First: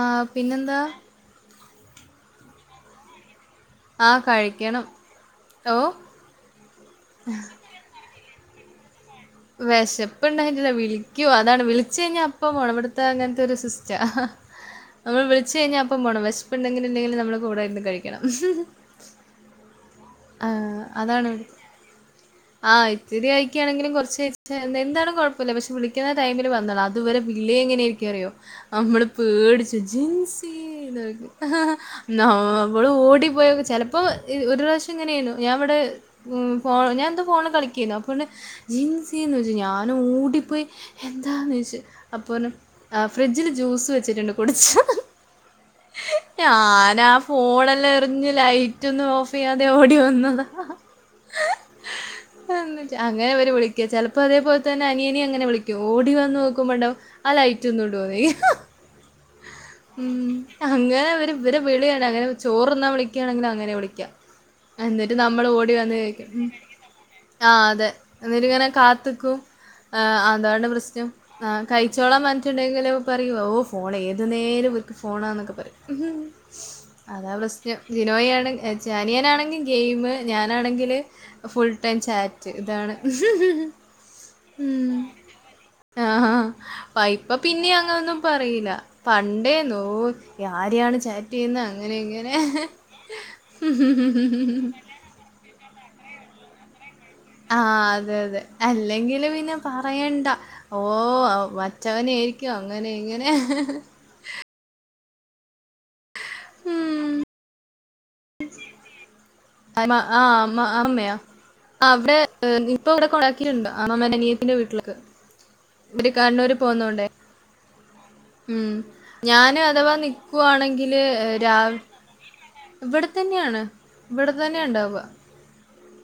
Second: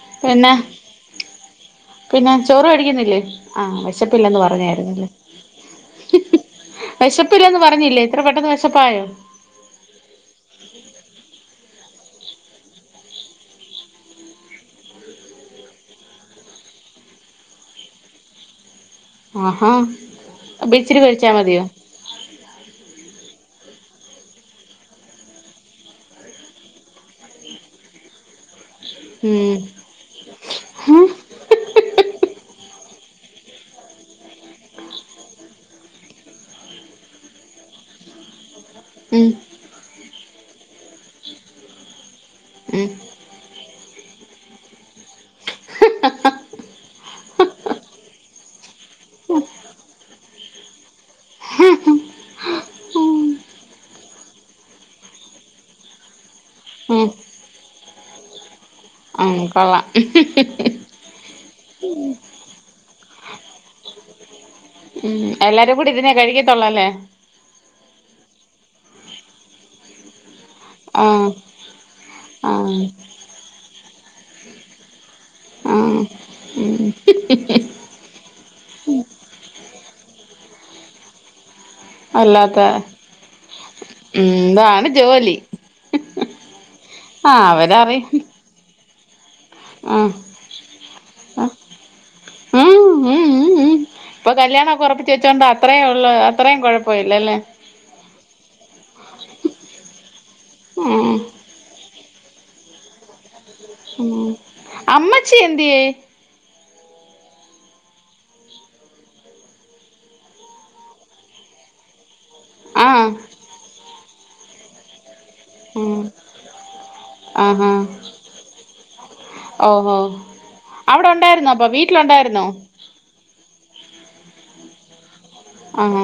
ആഹ് പിന്നെ പിന്നെന്താ? പിന്നെ ചോറ് കഴിക്കുന്നില്ലേ? ആഹ് ആ, വിശപ്പില്ലന്ന് കഴിക്കണം. പറഞ്ഞായിരുന്നല്ലേ ഓ! വിശപ്പില്ലന്ന് പറ പറഞ്ഞില്ലേ ഇത്ര പെട്ടെന്ന് വെശപ്പായോ? വെശപ്പുണ്ടായിട്ടല്ല വിളിക്കു അതാണ് വിളിച്ചു കഴിഞ്ഞാ അപ്പ പോണം ഇവിടുത്തെ അങ്ങനത്തെ ഒരു സിസ്റ്റ. നമ്മൾ വിളിച്ചു കഴിഞ്ഞാ അപ്പം പോണം വിശപ്പ് ഉണ്ടെങ്കിലും ഇല്ലേങ്കിലും നമ്മുടെ കൂടെ ഇരുന്ന് കഴിക്കണം. ആഹാ ആഹ് അബിച്ചിരി അതാണ് കഴിച്ചാ ഇവിടെ മതിയ ആഹ് ഇത്തിരി കഴിക്കുകയാണെങ്കിലും കുറച്ച് എന്താണ് കുഴപ്പമില്ല പക്ഷെ വിളിക്കുന്ന ടൈമില് വന്നോളാം അതുവരെ വില്ലിയ എങ്ങനെയ ആയിരിക്കും റിയോ നമ്മള് ഉം പേടിച് ജിൻസി ന്ന്ളിക്കും നമ്മള് ഓടിപ്പോയൊ ചിലപ്പോ ഒരു പ്രാവശ്യം ഇങ്ങനെയായിരുന്നു ഞൻവിടെ ഞാൻ എന്താ ഫോണിൽ കളിക്കായിരുന്നു അപ്പോണ്ട് ഉം ജീൻസിന്ന് വെദച്ചു ഞാൻ ഓടിപ്പോയി എന്താെന്ന് ചോദിച്ച് അപ്പോണ്ട് ഉം ഫ്രിഡ്ജില് ജ്യൂസ് വെച്ചിട്ടുണ്ട് കുടിചോന്ന് ഞാനാ ഫോണെല്ലാം എറിഞ്ഞ് ലൈറ്റന്നും ഓഫ് ചെയ്യാതെ ഓടി വന്നത് അങ്ങനെ അവര് വിളിക്ക ചിലപ്പോ അതേപോലെ തന്നെ അനിയന അങ്ങനെ വിളിക്ക ഓടി വന്ന് നോക്കുമ്പോണ്ടവും ഉം ആ ലൈറ്റ് ഒന്നും ഇഡോന്നോയിക്കും ഉം കൊള്ളാം ഉ അങ്ങനെ ഇവര് ഇവരെ വിളി ആണ് അങ്ങനെ ചോറ്ന്നാ വിളിക്കുകയാണെങ്കിൽ അങ്ങനെ വിളിക്ക എന്നിട്ട് ഉം നമ്മൾ ഓടി എല്ലാരും കൂടി വന്ന് ഇരുന്നേ കേക്കും കഴിക്കത്തുള്ളല്ലേ ആഹ് അതെ എന്നിട്ട് ഇങ്ങനെ കാത്ത്ക്കും അതാണ് പ്രശ് ആ ശ്‍നം കഴിച്ചോള ആ പറഞ്ഞിട്ടണ്ടെങ്കിലും അ ഓ ഫോൺ ഏതു നേരംവക്ക് ഫോണാന്നൊക്കെ ആ പറയും അതാ പ്രശ്നം ജിനോയി ആണെ ചാനിയൻണെങ്കിൽ ഗെയിമ് ഞാനാണെങ്കില് ഫുൾ ടൈം ചാറ്റ് അല്ലാത്ത ഇതാണ് ഉം ഇതാണ് ജോലി ആഹ് അ ആ ഇപ്പൊ പിന്നെ അവരറിയും അങ്ങനൊന്നും പറയില്ല പണ്ട തോ ആ ആരെയാണ് ചാറ്റ് ചെയ്യുന്നത് അങ്ങനെ ഇങ്ങനെ ഉം ഉം ഉം ഉം ഇപ്പൊ കല്യാണക്കെ ഉറപ്പിച്ച വച്ചോണ്ട് അത്രേ ഉള്ള അത്രയും കുഴപ്പല്ലല്ലേ ആഹ് അതെ അതെ അല്ലെങ്കില് പിന്നെ പറയണ്ട ഓ ഉം വറ്റവനെയിരിക്കും അങ്ങനെ ഇങ്ങനെ ഉം അമ്മച്ചി എന്തേയ്‌ ആഹ് അമ്മ മ്മ്യ ആ അവിടെ ഹ് ഇപ്പൊ ഇവിടെ ആഹ് കൊഴക്കിലുണ്ട് അമ്മമ്മന്റ്നിയത്തിന്റെ വീട്ടിലേക്ക് ഇവര് കണ്ണൂര് പോകുന്നതൊണ്ടേ ആഹ് ഉം ഞാനും അഥവാ നിക്കുവാണെങ്കില് അവിടെ ഉണ്ടായിരുന്നോ രാ അപ്പൊ വീട്ടിലുണ്ടായിരുന്നോ ഇവിടെ തന്നെയാണ് ഇവിടെ തന്നെ ഉണ്ടാവ ആഹ്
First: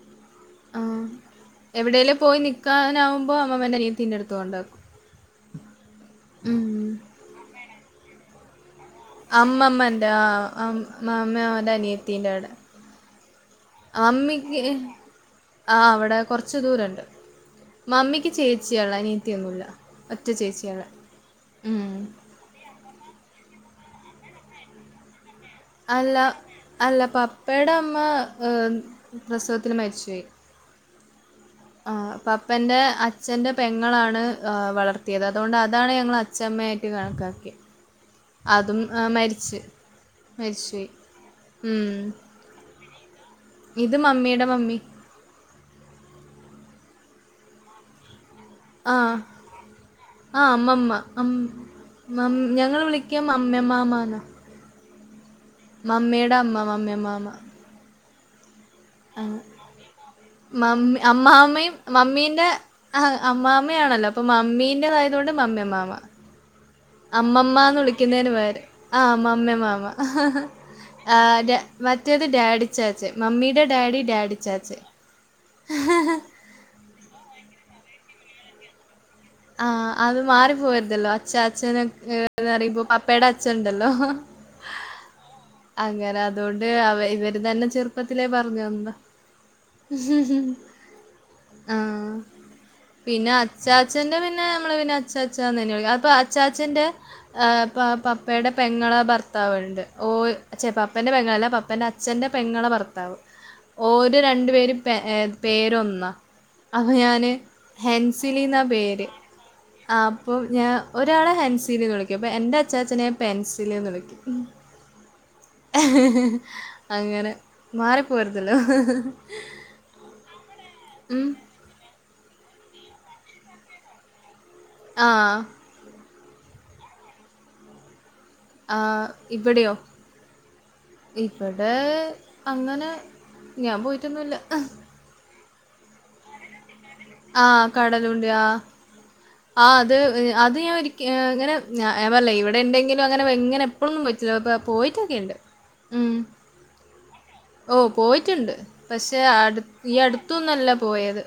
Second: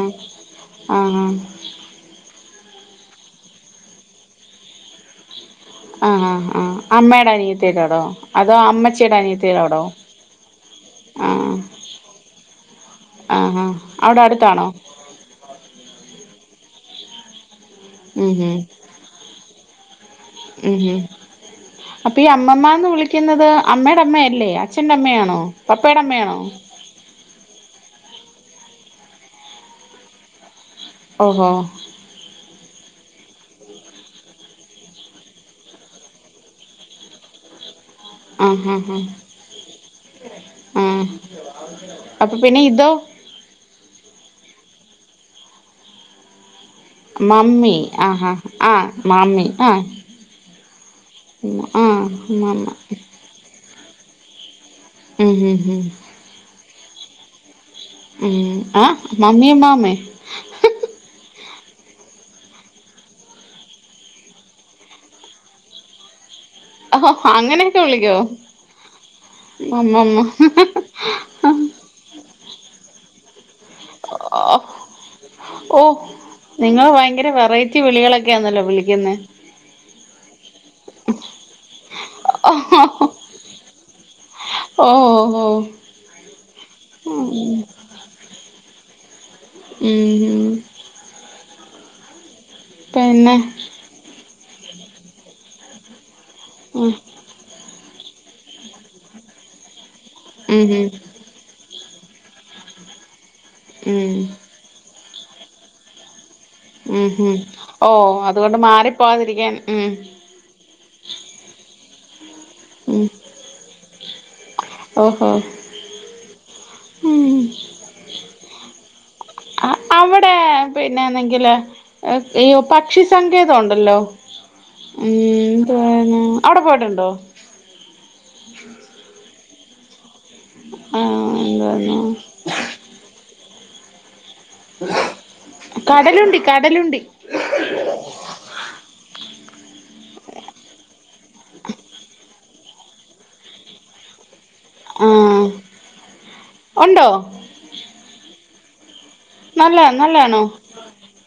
ആഹ് എവിടേങ്കും പോയി നിൽക്കാനാവകുമ്പ അമ്മൻ്റെനിയും തിന്നെടുത്ത് കൊണ്ടാക്കും ആഹ് ആഹ് ഉം ആഹ് അമ്മയുടെ അനിയത്തട്ടാടോ അതോ അമ്മച്ചീടെ അനിയത്തിടോടോ അമ്മമ്മന്റെ ആഹ് അം ആഹ് അമ്മമ്മേടെ അനിയത്തീന്റെ അവിടെ ആഹ് ഹ അവിടെ മമ്മിക്ക് അടുത്താണോ ആഹ് അവിടെ കുറച്ച ദൂരുണ്ട് ഉം മമ്മിക്ക് ഉം ചേച്ചിയള്ള അനീത്തിയൊന്നുമല്ല ഒറ്റ ചേച്ചിയാണ് ഉം അമ്മമാന്ന് വിളിക്കുന്നത് അമ്മടെ അമ്മയല്ലേ അച്ഛന്റെ അമ്മയാണോ പപ്പയുടെ അല്ല അമ്മയാണോ അല്ല പപ്പടെ അമ്മ പ്രസവത്തിൽ മരിച്ചുപൊയി ഓഹോ ആഹ് പപ്പന്റെ അച്ഛന്റെ പെങ്ങളാണ് വളർത്തിയത് അതുകൊണ്ട് അതാണ് ഞങ്ങ ചമ്മയായിട്ട് കണക്കാക്കി ആഹ് അതും ആഹ് ആഹ് മരിച്ച് മരിച്ചുപോയി. ആഹ് ഉം. അപ്പൊ പിന്നെ ഇതോ ഇത് മമ്മിടെ മമ്മി മമ്മി ആ ഹാ ആഹ് ആ. മാമി ആഹ് ആ അമ്മമ്മ. ആഹ് മാമ ക മംമ്മ മാമാമാണ് ഉം ഉം ഉം മമ്മിടെ അമ്മ മമ്മി മാമ ഉം ആഹ് മമി മാമേ മമ്മി അമ്മാ അമ്മയും മമ്മീന്റെ ആഹ് അമ്മാമ്മയാണല്ലോ അപ്പൊ മമ്മീന്റെ തായതുകൊണ്ട് മമ്മി അമ്മാ ഓ അങ്ങനെയൊക്കെ അമ്മമ്മന്ന് വിളിക്കോ വിളിക്കുന്നേന് പേര് ആഹ് മമ്മി മാമ മമ്മമ്മ ആഹ് മറ്റേത് ഡാഡി ചാച്ചെ മമ്മിയുടെ ഡാഡി ഡാഡി ഓ ചാച്ചെ നിങ്ങള് ഭയങ്കര വെറൈറ്റി വിളികളൊക്കെയ ആന്നല്ലോ വിളിക്കുന്നത് ആഹ് അത് മാറി പോയരതല്ലോ അച്ഛ അച്ഛന എന്താ പറ ഇ്പൊ പപ്പയുടെ അച്ഛൻണ്ടല്ലോ ഓഹ് ഓഹ് ഓഹ് അങ്ങനെ അതുകൊണ്ട് അവ ഇവര് തന്നെ ചെറുപ്പത്തിലേ പറഞ്ഞു തനതാ ഉം ആഹ് പിന്നെ അച്ചാ അച്ഛ്ന്റെ പിന്നെ നമ്മള് പിന്നെ അച്ചച്ചന്ന് തന്നെ വിളിക്കും അപ്പൊ അച്ചച്ചന്റെ ഉം പപ്പയുടെ പെങ്ങള ഭർത്താവ് ഉണ്ട് ഓ ഉം ച്ചോ പപ്പേന്റെ പെങ്ങളള അല്ല പപ്പന്റ അച്ച അച്ഛന്റെ പെങ്ങളുടെ ഭർത്താവ് ഉം ഓര് രണ്ടു പേരും പ പേര് ഒന്നാ അപ്പൊ ഉം ഞാന് ഉം ഓ അതുകൊണ്ട് ഹെൻസിലിന്നാ പേര് മാറിപ്പോവാതിരിക്കാൻ ഉം അപ്പം ഞാൻ ഒരാളെ ഹൻസിൽ വിളിക്കും അപ്പോ എന്റെ അ ഉം അച്ചാച്ചനെ പെൻസില് ന്ന് വിളിക്കും ഓഹോ അങ്ങനെ ഉം മാറിപ്പോവരത്തല്ലോ അവിടെ പിന്നെ എന്തെങ്കില അയ്യോ പക്ഷിസങ്കേതം ഉണ്ടല്ലോ ഉം ആഹ് എന്തവാന് അവിടെ പോയിട്ടുണ്ടോ ആഹ് ഇവിടെയോ ആഹ് ഇവിടെ എന്തുവാണ് അങ്ങനെ ഞാൻ പോയിട്ടൊന്നുമില്ല കടലുണ്ടി കടലുണ്ടി ആഹ് കടലുണ്ടി ആഹ് ആഹ് അത് അത് ഞാൻ ഒരിക്ക ഇങ്ങനെ ഞാൻ പറയല്ല ഇവിടെ എന്തെങ്കിലും അങ്ങനെ എങ്ങനെ ഇപ്പോഴൊന്നും പറ്റില്ലോ അപ്പ പോയിട്ടൊക്കെുണ്ട് ആഹ് ഉം ഉണ്ടോ ഓ പോയിട്ടുണ്ട് പക്ഷേ അടു നല്ല ഈ നല്ലാണോ അടുത്തൊന്നല്ല പോയത്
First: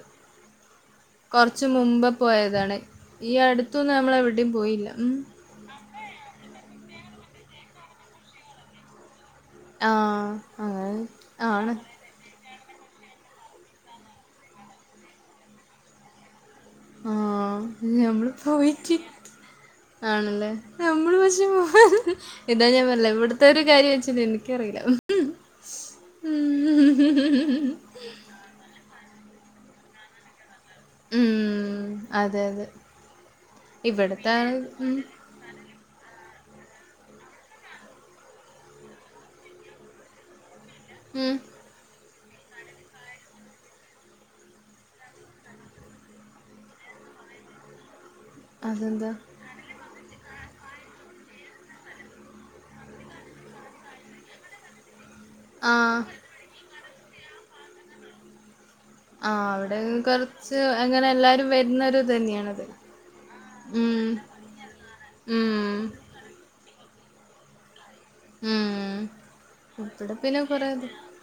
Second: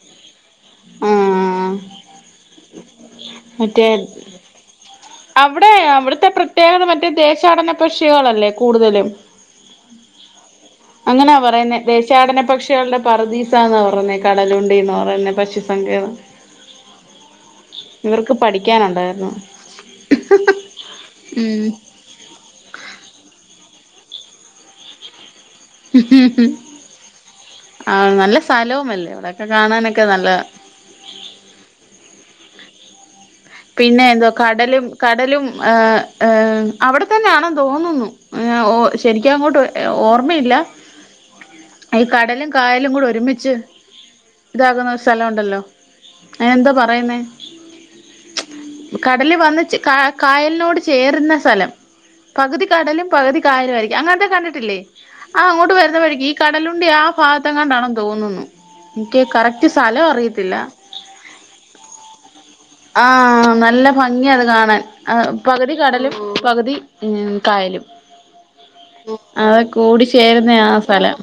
കുറച്ച് ആഹ് മുമ്പ് പോയതാണ് ഈ മറ്റേ അടുത്തൊന്നും നമ്മള് എവിടെേയും പോയില്ല അവിടെ അവിടുത്തെ പ്രത്യേകത മറ്റേ ദേശാടന പക്ഷികളല്ലേ കൂടുതലും ആ. അങ്ങനെ അങ്ങനാ ആണ്. പറയുന്നെ ദേശ ദേശാടന പക്ഷികളുടെ പറുദീസന്ന് പറയഞ്ഞേ കടലുണ്ടിന്ന് പറയുന്നെ പക്ഷി സങ്കേതം ആ നമ്മള് ഇവർക്ക് പോയിട്ടി പഠിക്കാനുണ്ടായിരുന്നു ആണല്ലേ നമ്മള് പക്ഷേ പോ ഇതാ ഞാൻ പറഞ്ഞില്ല ഇവിടുത്തെ ഒരു കാര്യം വെച്ചേ എനിക്കറിയില്ല ആ നല്ല സ്ഥലവല്ലേ ഇവിടെക്കെ കാണാനൊക്കെ നല്ലത ഉം അതെ അതെ പിന്നെ എന്തോ ഇവിടത്തെ ആള് കടലും ഉം കടലും ഏഹ് ഏഹ് അവിടെ തന്നെ ആണന് തോന്നുന്നു ശരിക്കും അങ്ങോട്ട് ഓർമ്മയില്ല ഉം ഈ കടലും കായലും കൂടെ ഒരുമിച്ച് ഇതകുന്ന സ്ഥലമുണ്ടല്ലോ അയ്ന് എന്താ പറയുന്നത് അതെന്താ കടല് വന്ന് ചേ കാ കായലിനോട് ചേരുന്ന സ്ഥലം പകുതി കടലും പകുതി കായലുയിരിക്കും അങ്ങനത്തെ കണ്ടിട്ടില്ലേ ആ അങ്ങോട്ട് വരുന്ന ആഹ് വഴിക്ക് ഈ കടലുണ്ടി ആ ഭാഗത്താന് തോന്നുന്നു എനിക്ക് ആഹ് കറക്റ്റ് അവിടെ സ്ഥലം അറിയത്തില്ല കൊറച്ച് അങ്ങനെ എല്ലാവരും വരുന്നെരു ഇത് തന്നെയാണ് അത് ആഹ് നല്ല ഭംഗിയത് കാണാൻ ആ പകുതി ഉം കടലും പകുതി ഉ കായലും ഉം അതുംകൂടി ഇവിടെ പിന്നെ ചേരുന്ന കൊറേ ആ ഇത് സ്ഥലം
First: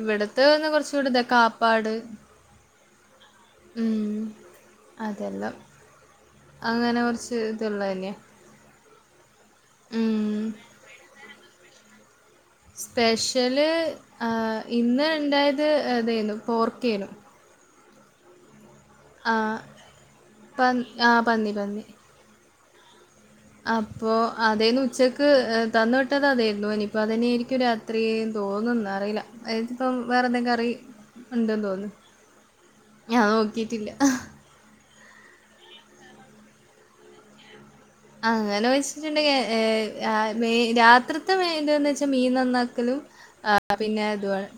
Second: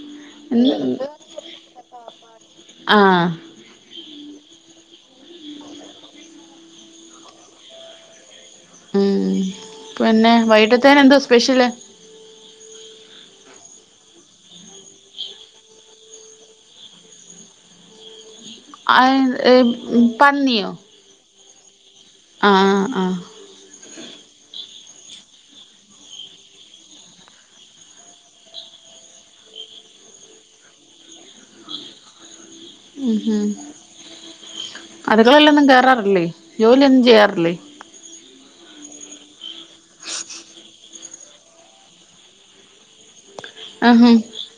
ഇവിടത്തെ വന്ന് കുറച്ച കൂടെ ഇതാ കാപ്പാട് ആഹ് അതെല്ലാം അങ്ങനെ കുറച്ച് ഇത് ഉള്ളത് അല്ലേ ഉം പിന്നെ വൈകിട്ടത്തേനെന്ത സ്പെഷ്യല് സ്പെഷ്യല് ഇന്ന് ഉണ്ടാക്കിയത് ഇതായിരുന്നു പോർക്ക എയ്നു അയെ [unintelligible] പന്നിയോ പന്നി ആഹ് പന്നി പന്നി ആഹ് ആഹ് ആഹ് അപ്പോ അതേന്ന് ഉച്ചക്ക് തന്ന് വിട്ടത് അതേയ്ര്ന്നു ഇനിപ്പോ അതെന്നേയിരിക്കും രാ ത്രിയും തോന്ന്ന്ന് അറീലാ ത്പ്പം വേറെ എന്തെങ്കി കറി ഉണ്ട് തോന്ന് ഉം ഉം അട്ക്കളേലൊന്നും കേറാറില്ലേ ജോലിയൊന്നും ചെയ്യാറില്ലേ അങ്ങെനാേയ്ച്ചിട്ടുണ്ടെങ്കി ഏഹ് അ മെയ് രാത്രിത്തെ മെയിന്‌ന്ന് വെച്ചാ മീൻ നന്നാക്കലും ആഹ് പിന്നെ തു ആണ്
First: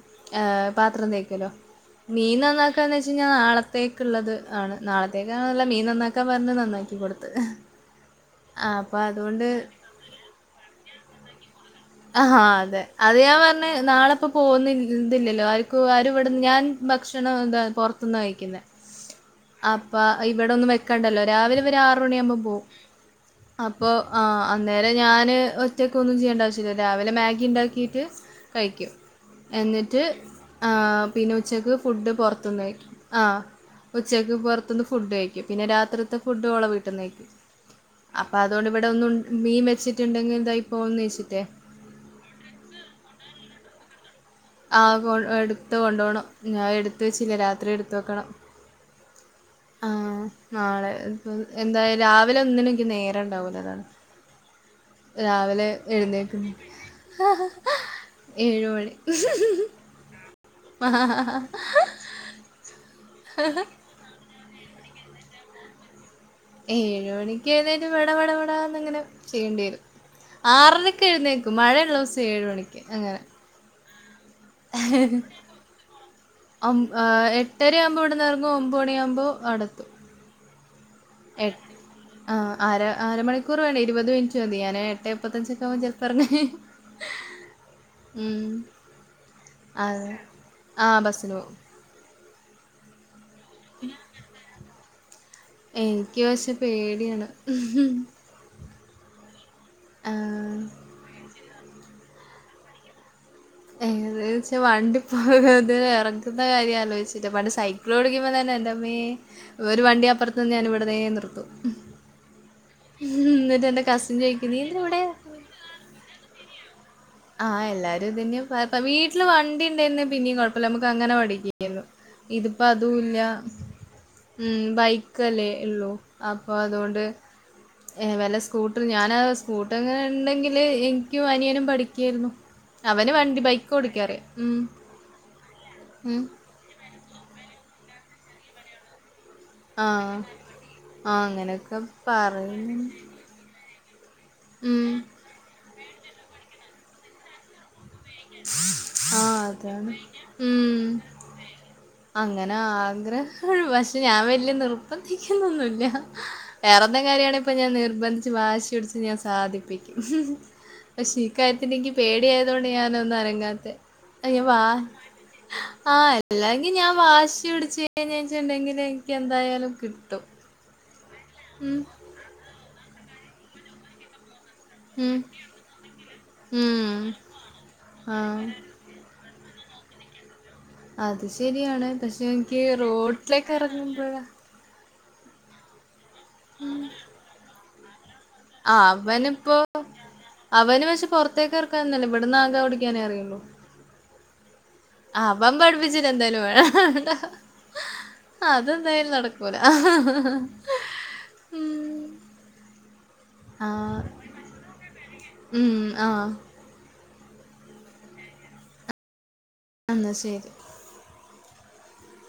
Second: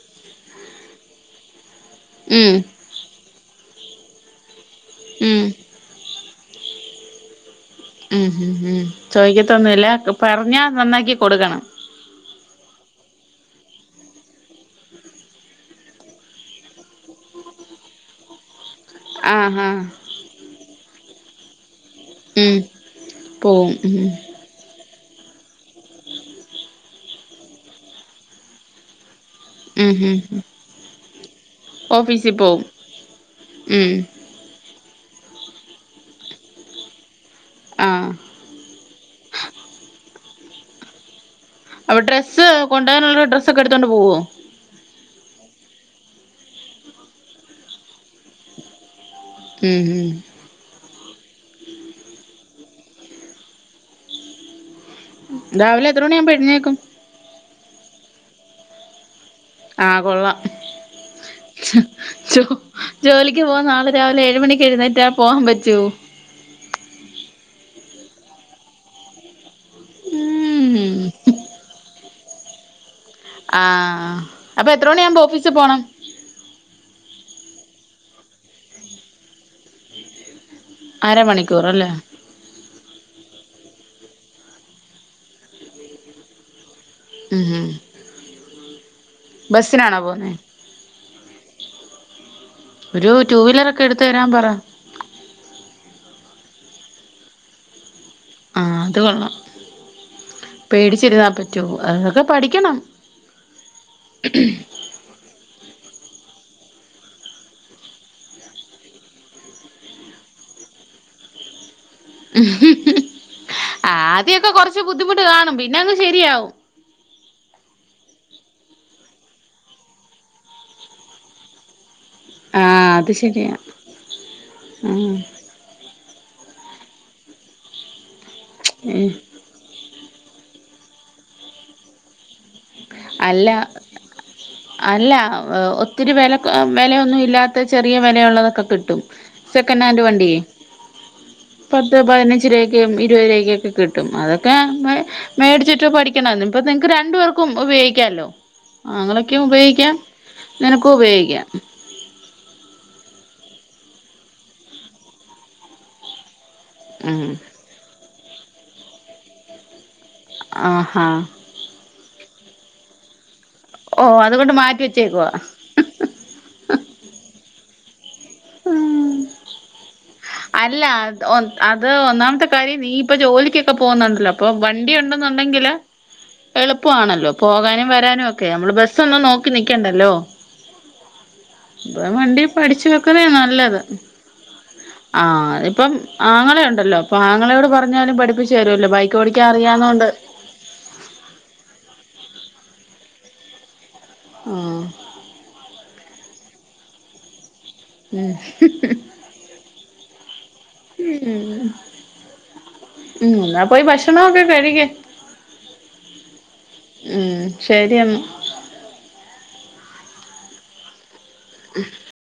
ഏഹ് പാത്രം തേക്കല്വാ മീൻ ഉം നന്നാ ക്കാന്ന് വെച്ചയ്ഞ്ഞാ നാളത്തേക്ക്ള്ളത് ആണ് ഉം ഉം നാളത്തേക്കാണ്ന്നല്ല മീൻ നന്നാക്കാൻ പർഞ്ഞ് നന്നാക്കി കൊട്ത്ത് ഉം ഹും ഉം ചോയ്ക്കത്തൊന്നുല്ല പറഞ്ഞാ നന്നാക്കി കൊട്ക്കണം ആഹാ അതെ അത് ഞാൻ പർഞ്ഞ് നാളെപ്പ പോവുന്ന് ഇത്‌ല്ലല്ലോ ആര്ക്കും ആര്‌വടെന്ന് ഞാൻ ഭക്ഷണം എന്താ പൊർത്ത്ന്നാ കഴിക്ക്ന്നേ ആഹ് ആഹ് അപ്പ ഇവിടെ ഒന്നും വെക്കണ്ടല്ലോ രാവിലെ ഇവരാ റ് മണ്യാവുമ്പം ഉം പോവും പോവും അപ്പാെ ഉം ആഹ് അന്നേരം ഞാന് ഒറ്റക്കാെന്നും ചെയ്യേണ്ട ആവശ്യല്ല രാവിലെ മാഗിണ്ടാക്കീട്ട് കഴിക്ക്യും ഉം എന്നിട്ട് ഉം ആഹ് പിന്നെ ഉച്ചക്ക് ഫുഡ് ഓഫീസിൽ പോവും പൊർത്ത്ന്ന് കഴിക്ക്യും ആഹ് ഉം ഉച്ച ക്ക് പാെർത്ത്ന്ന് ഫുഡ്ഡ് കഴിക്ക്യും പിന്നെ രാത്രിത്തെ ഫുഡ്ഡ് ഓളെ വീട്ടിന്ന് കഴിക്ക്യും ആഹ് അപ്പ അതോണ്ട് ഇവിടെ ഒന്നും മീൻ വെച്ചിട്ട്ണ്ടെങ്കിൽതായി പോവ്ന്ന് വെച്ചിട്ടേ അപ്പോ ഡ്രെസ്സ് കൊണ്ടാേവാന്ള്ള ഡ്രെസ്സൊക്കെ എട്ത്താേണ്ട് പോവോ ആഹ് കൊ എട്ത്ത് കൊണ്ടു പോണം ആഹ് എട്ത്ത് വെച്ചില്ല രാത്രി എട്ത്ത് വെക്കണം ഉം ഉം ആഹ് നാളെ പ്പം എന്തായാ രാവിലെ ഒന്നിനും ൻക്ക് നേരംണ്ടാവൂല അതാണ് രാവിലെ എത്രെ മണി ആകുമ്പം എഴ്ന്നേക്കും ഏഴ് മണി ആഹ് കൊള്ളാം ജെ ജോ ജോലിക്ക് പോവ്ന്ന ആള് രാവിലെ ഏഴ് മണിക്ക് എഴ്ന്നേറ്റാ പോവാം പറ്റോ ഏഴ് മണിക്ക് എഴുന്നേറ്റ് വെടവെടവെടാന്നങ്ങെനെ ചെയ്യേണ്ടി വെരും ഉം ആറരക്ക് എഴ്ന്നേക്കും മഴയുള്ളോസം ഏഴ് മണിക്ക് അങ്ങനെ ആഹ് അപ്പൊ എത്ര മണ്യാവുമ്പോ ഓഫീസി പോണം ഒം എട്ടെരയാവ്മ്പോ ഇവട്ന്നെറെങ്ങും ഒമ്പത് മണ്യാവുമ്പോ അവ്ടെത്തും അരമണിക്കൂർ അല്ലേ ആഹ് ആര അര മണിക്കൂർ വേണ്ടേ ഇരുപത് മിൻറ്റ് മതി ഞാന് എട്ടേ മുപ്പത്തഞ്ചൊക്കെ ആകും ചെൽപ്പെർങ്ങാന് ഉം ഉം ഉം ബസ്സിനാണോ അതെ പോവുന്നെ ആഹ് ബസ്സിന് പോവും ഒരു ടൂവീലറൊക്കെ എട്ത്ത് തെരാൻ പറാ എനിക്ക് പക്ഷെ പേട്യാണ് ആഹ് അത് കൊള്ളാം ആ പേടിച്ചിരുന്നാ പറ്റോ അതൊക്കെ പഠിക്കണം ഏ ത് ച്ചാ വണ്ടി അത് എറക്ക്ന്ന കാര്യം ആലോയ്ച്ചിട്ട് പണ്ട് സൈക്ക്ളോടിക്കുംമ്പ തന്നെ എൻ്റമ്മേ ഒര് വണ്ടി അപ്പർത്ത് നിന്നാ ഞാനിവിട്ന്നേ നിർത്തും എന്നിട്ട് എൻ്റെ കസിൻ ആദ്യാെക്കെ ചോദിക്കും നീ എന്തിനാ കൊർച്ച് ഇവിടെ ബുദ്ധിമുട്ട് കാണും പിന്നെ അങ്ങ് ശെരിയാവും ആഹ് എല്ലാരും ഇതെന്നെ പർ വീട്ടില് വണ്ടിണ്ടേയ്ര്ന്നെ പിന്നിം കൊഴപ്പല്ല മ്മക്ക് അങ്ങെനെ പഠിക്കാം [unintelligible] ആഹ് അത് ഇത്പ്പതൂല്ല ശരിയാ ഉം ആഹ് ബൈക്ക് അല്ലേ ഇള്ളൂ അപ്പ അത്കൊണ്ട് വെല്ല സ്കൂട്ട് റ് ഞാന ഏഹ് സ്കൂട്ടർങ്ങനെ ണ്ടെങ്കില് ഇൻക്കും അനിയനും പഠിക്കേര്ന്നു അല്ല അല്ലാ ഒ ഒത്തിരി ഉം. വെല വെലെയൊന്നും ഇല്ലാത്തെ ചെറിയ വെലയുള്ളതൊക്കെ കിട്ടും സെക്കനാൻഡ് ആഹ് വണ്ട്യേ ആഹ് അങ്ങനെയൊക്കെ പത്ത് പതിനഞ്ച് പറയുന്നു രുപയ്ക്ക് ഇരുപത് രൂപയ്ക്കാെക്കെ കിട്ടും അതൊക്കെ ഉം മേടിച്ചിട്ട് പഠിക്കണം ഇത് നിങ്ങൾക്ക് രണ്ടു പേർക്കും ഉപയോഗിക്ക ക്കല്ലോ ആങ്ങളൊക്കെ ആഹ് അതാണ് ഉപയോഗിക്കാം ഉം നിനക്കും ഉപയോഗിക്കാം അങ്ങനെ ആഗ്രഹ പക്ഷെ ഞാൻ വല്യ നിർബന്ധിക്കുന്നൊന്നുമില്ല വെറെന്തൻ ഉം കാര്യമാണകിലോ ഇപ്പോൾ ഞാൻ നിർന്ധിച്ച് വാശിപിടിച്ച് ഞാൻ സതിപ്പിക്കും ആഹാ പക്ഷേ ഈക്കാര്യത്തില് എനിക്ക് പേടിയായതുകൊണ്ട് ഞാനൊന്ന അനങ്ങാത്ത ഓ അത്ന അതുകൊണ്ട് വാ മാറ്റി വെച്ചേക്കുവാ ആഹ് അല്ലെങ്കിൽ ഞാൻ വാശി പിടച്ച് കഴിഞ്ഞച്ചുണ്ടെങ്കിൽ എനിക്ക് എന്തായാലും കിട്ടും അല്ല അത് ഒന്നാമത്തെ കാര്യം നീ ഇപ്പൊ ജോലിക്കൊക്കെ പോകുന്നുണ്ടല്ലോ അപ്പൊ ഉം വണ്ടിയുണ്ടാകിൽ ഉം എളുപ്പമണല്ലോ പോകാനും ആഹ് വരാനും ബസ്സ് ഒന്നും നോക്കി നിക്കണ്ടല്ലോ അത് ശരിയാണ് ഇപ്പം പക്ഷെ വണ്ടി എനിക്ക് പഠിച്ചു വെക്കുന്നേ റോഡിലേക്കെ നല്ലത് ഇറങ്ങുമ്പോഴാ ആഹ് ഇപ്പം ആങ്ങളെ ഉണ്ടല്ലോ അപ്പൊ ആങ്ങളയോട് പറഞ്ഞാലും പഠിപ്പിച്ച ആ പഠിപ്പിച്ച്തരുമല്ലോ ബൈക്ക് അവനിപ്പോ ഓടിക്കാൻറിയന്നോണ്ട് അവന് പക്ഷെ പുറത്തേക്ക് ഇറക്കാന്നല്ല ഇവിടന്ന് ഓടിക്കാനേ അറിയുള്ളൂ ആഹ് അവൻ പഠിപ്പിച്ചിട്ടന്തായാലും വേണ്ടോ ഉം അതെന്തായാലും നടകൂല [unintelligible] ഉം [unintelligible] ഉം ഇന്നാ ആ. പോയി ഭക്ഷണൊക്കെ കഴിക്കെ ഉം. ആ. ഉം ശരിയന്നാ എന്നാ ശരി ഉം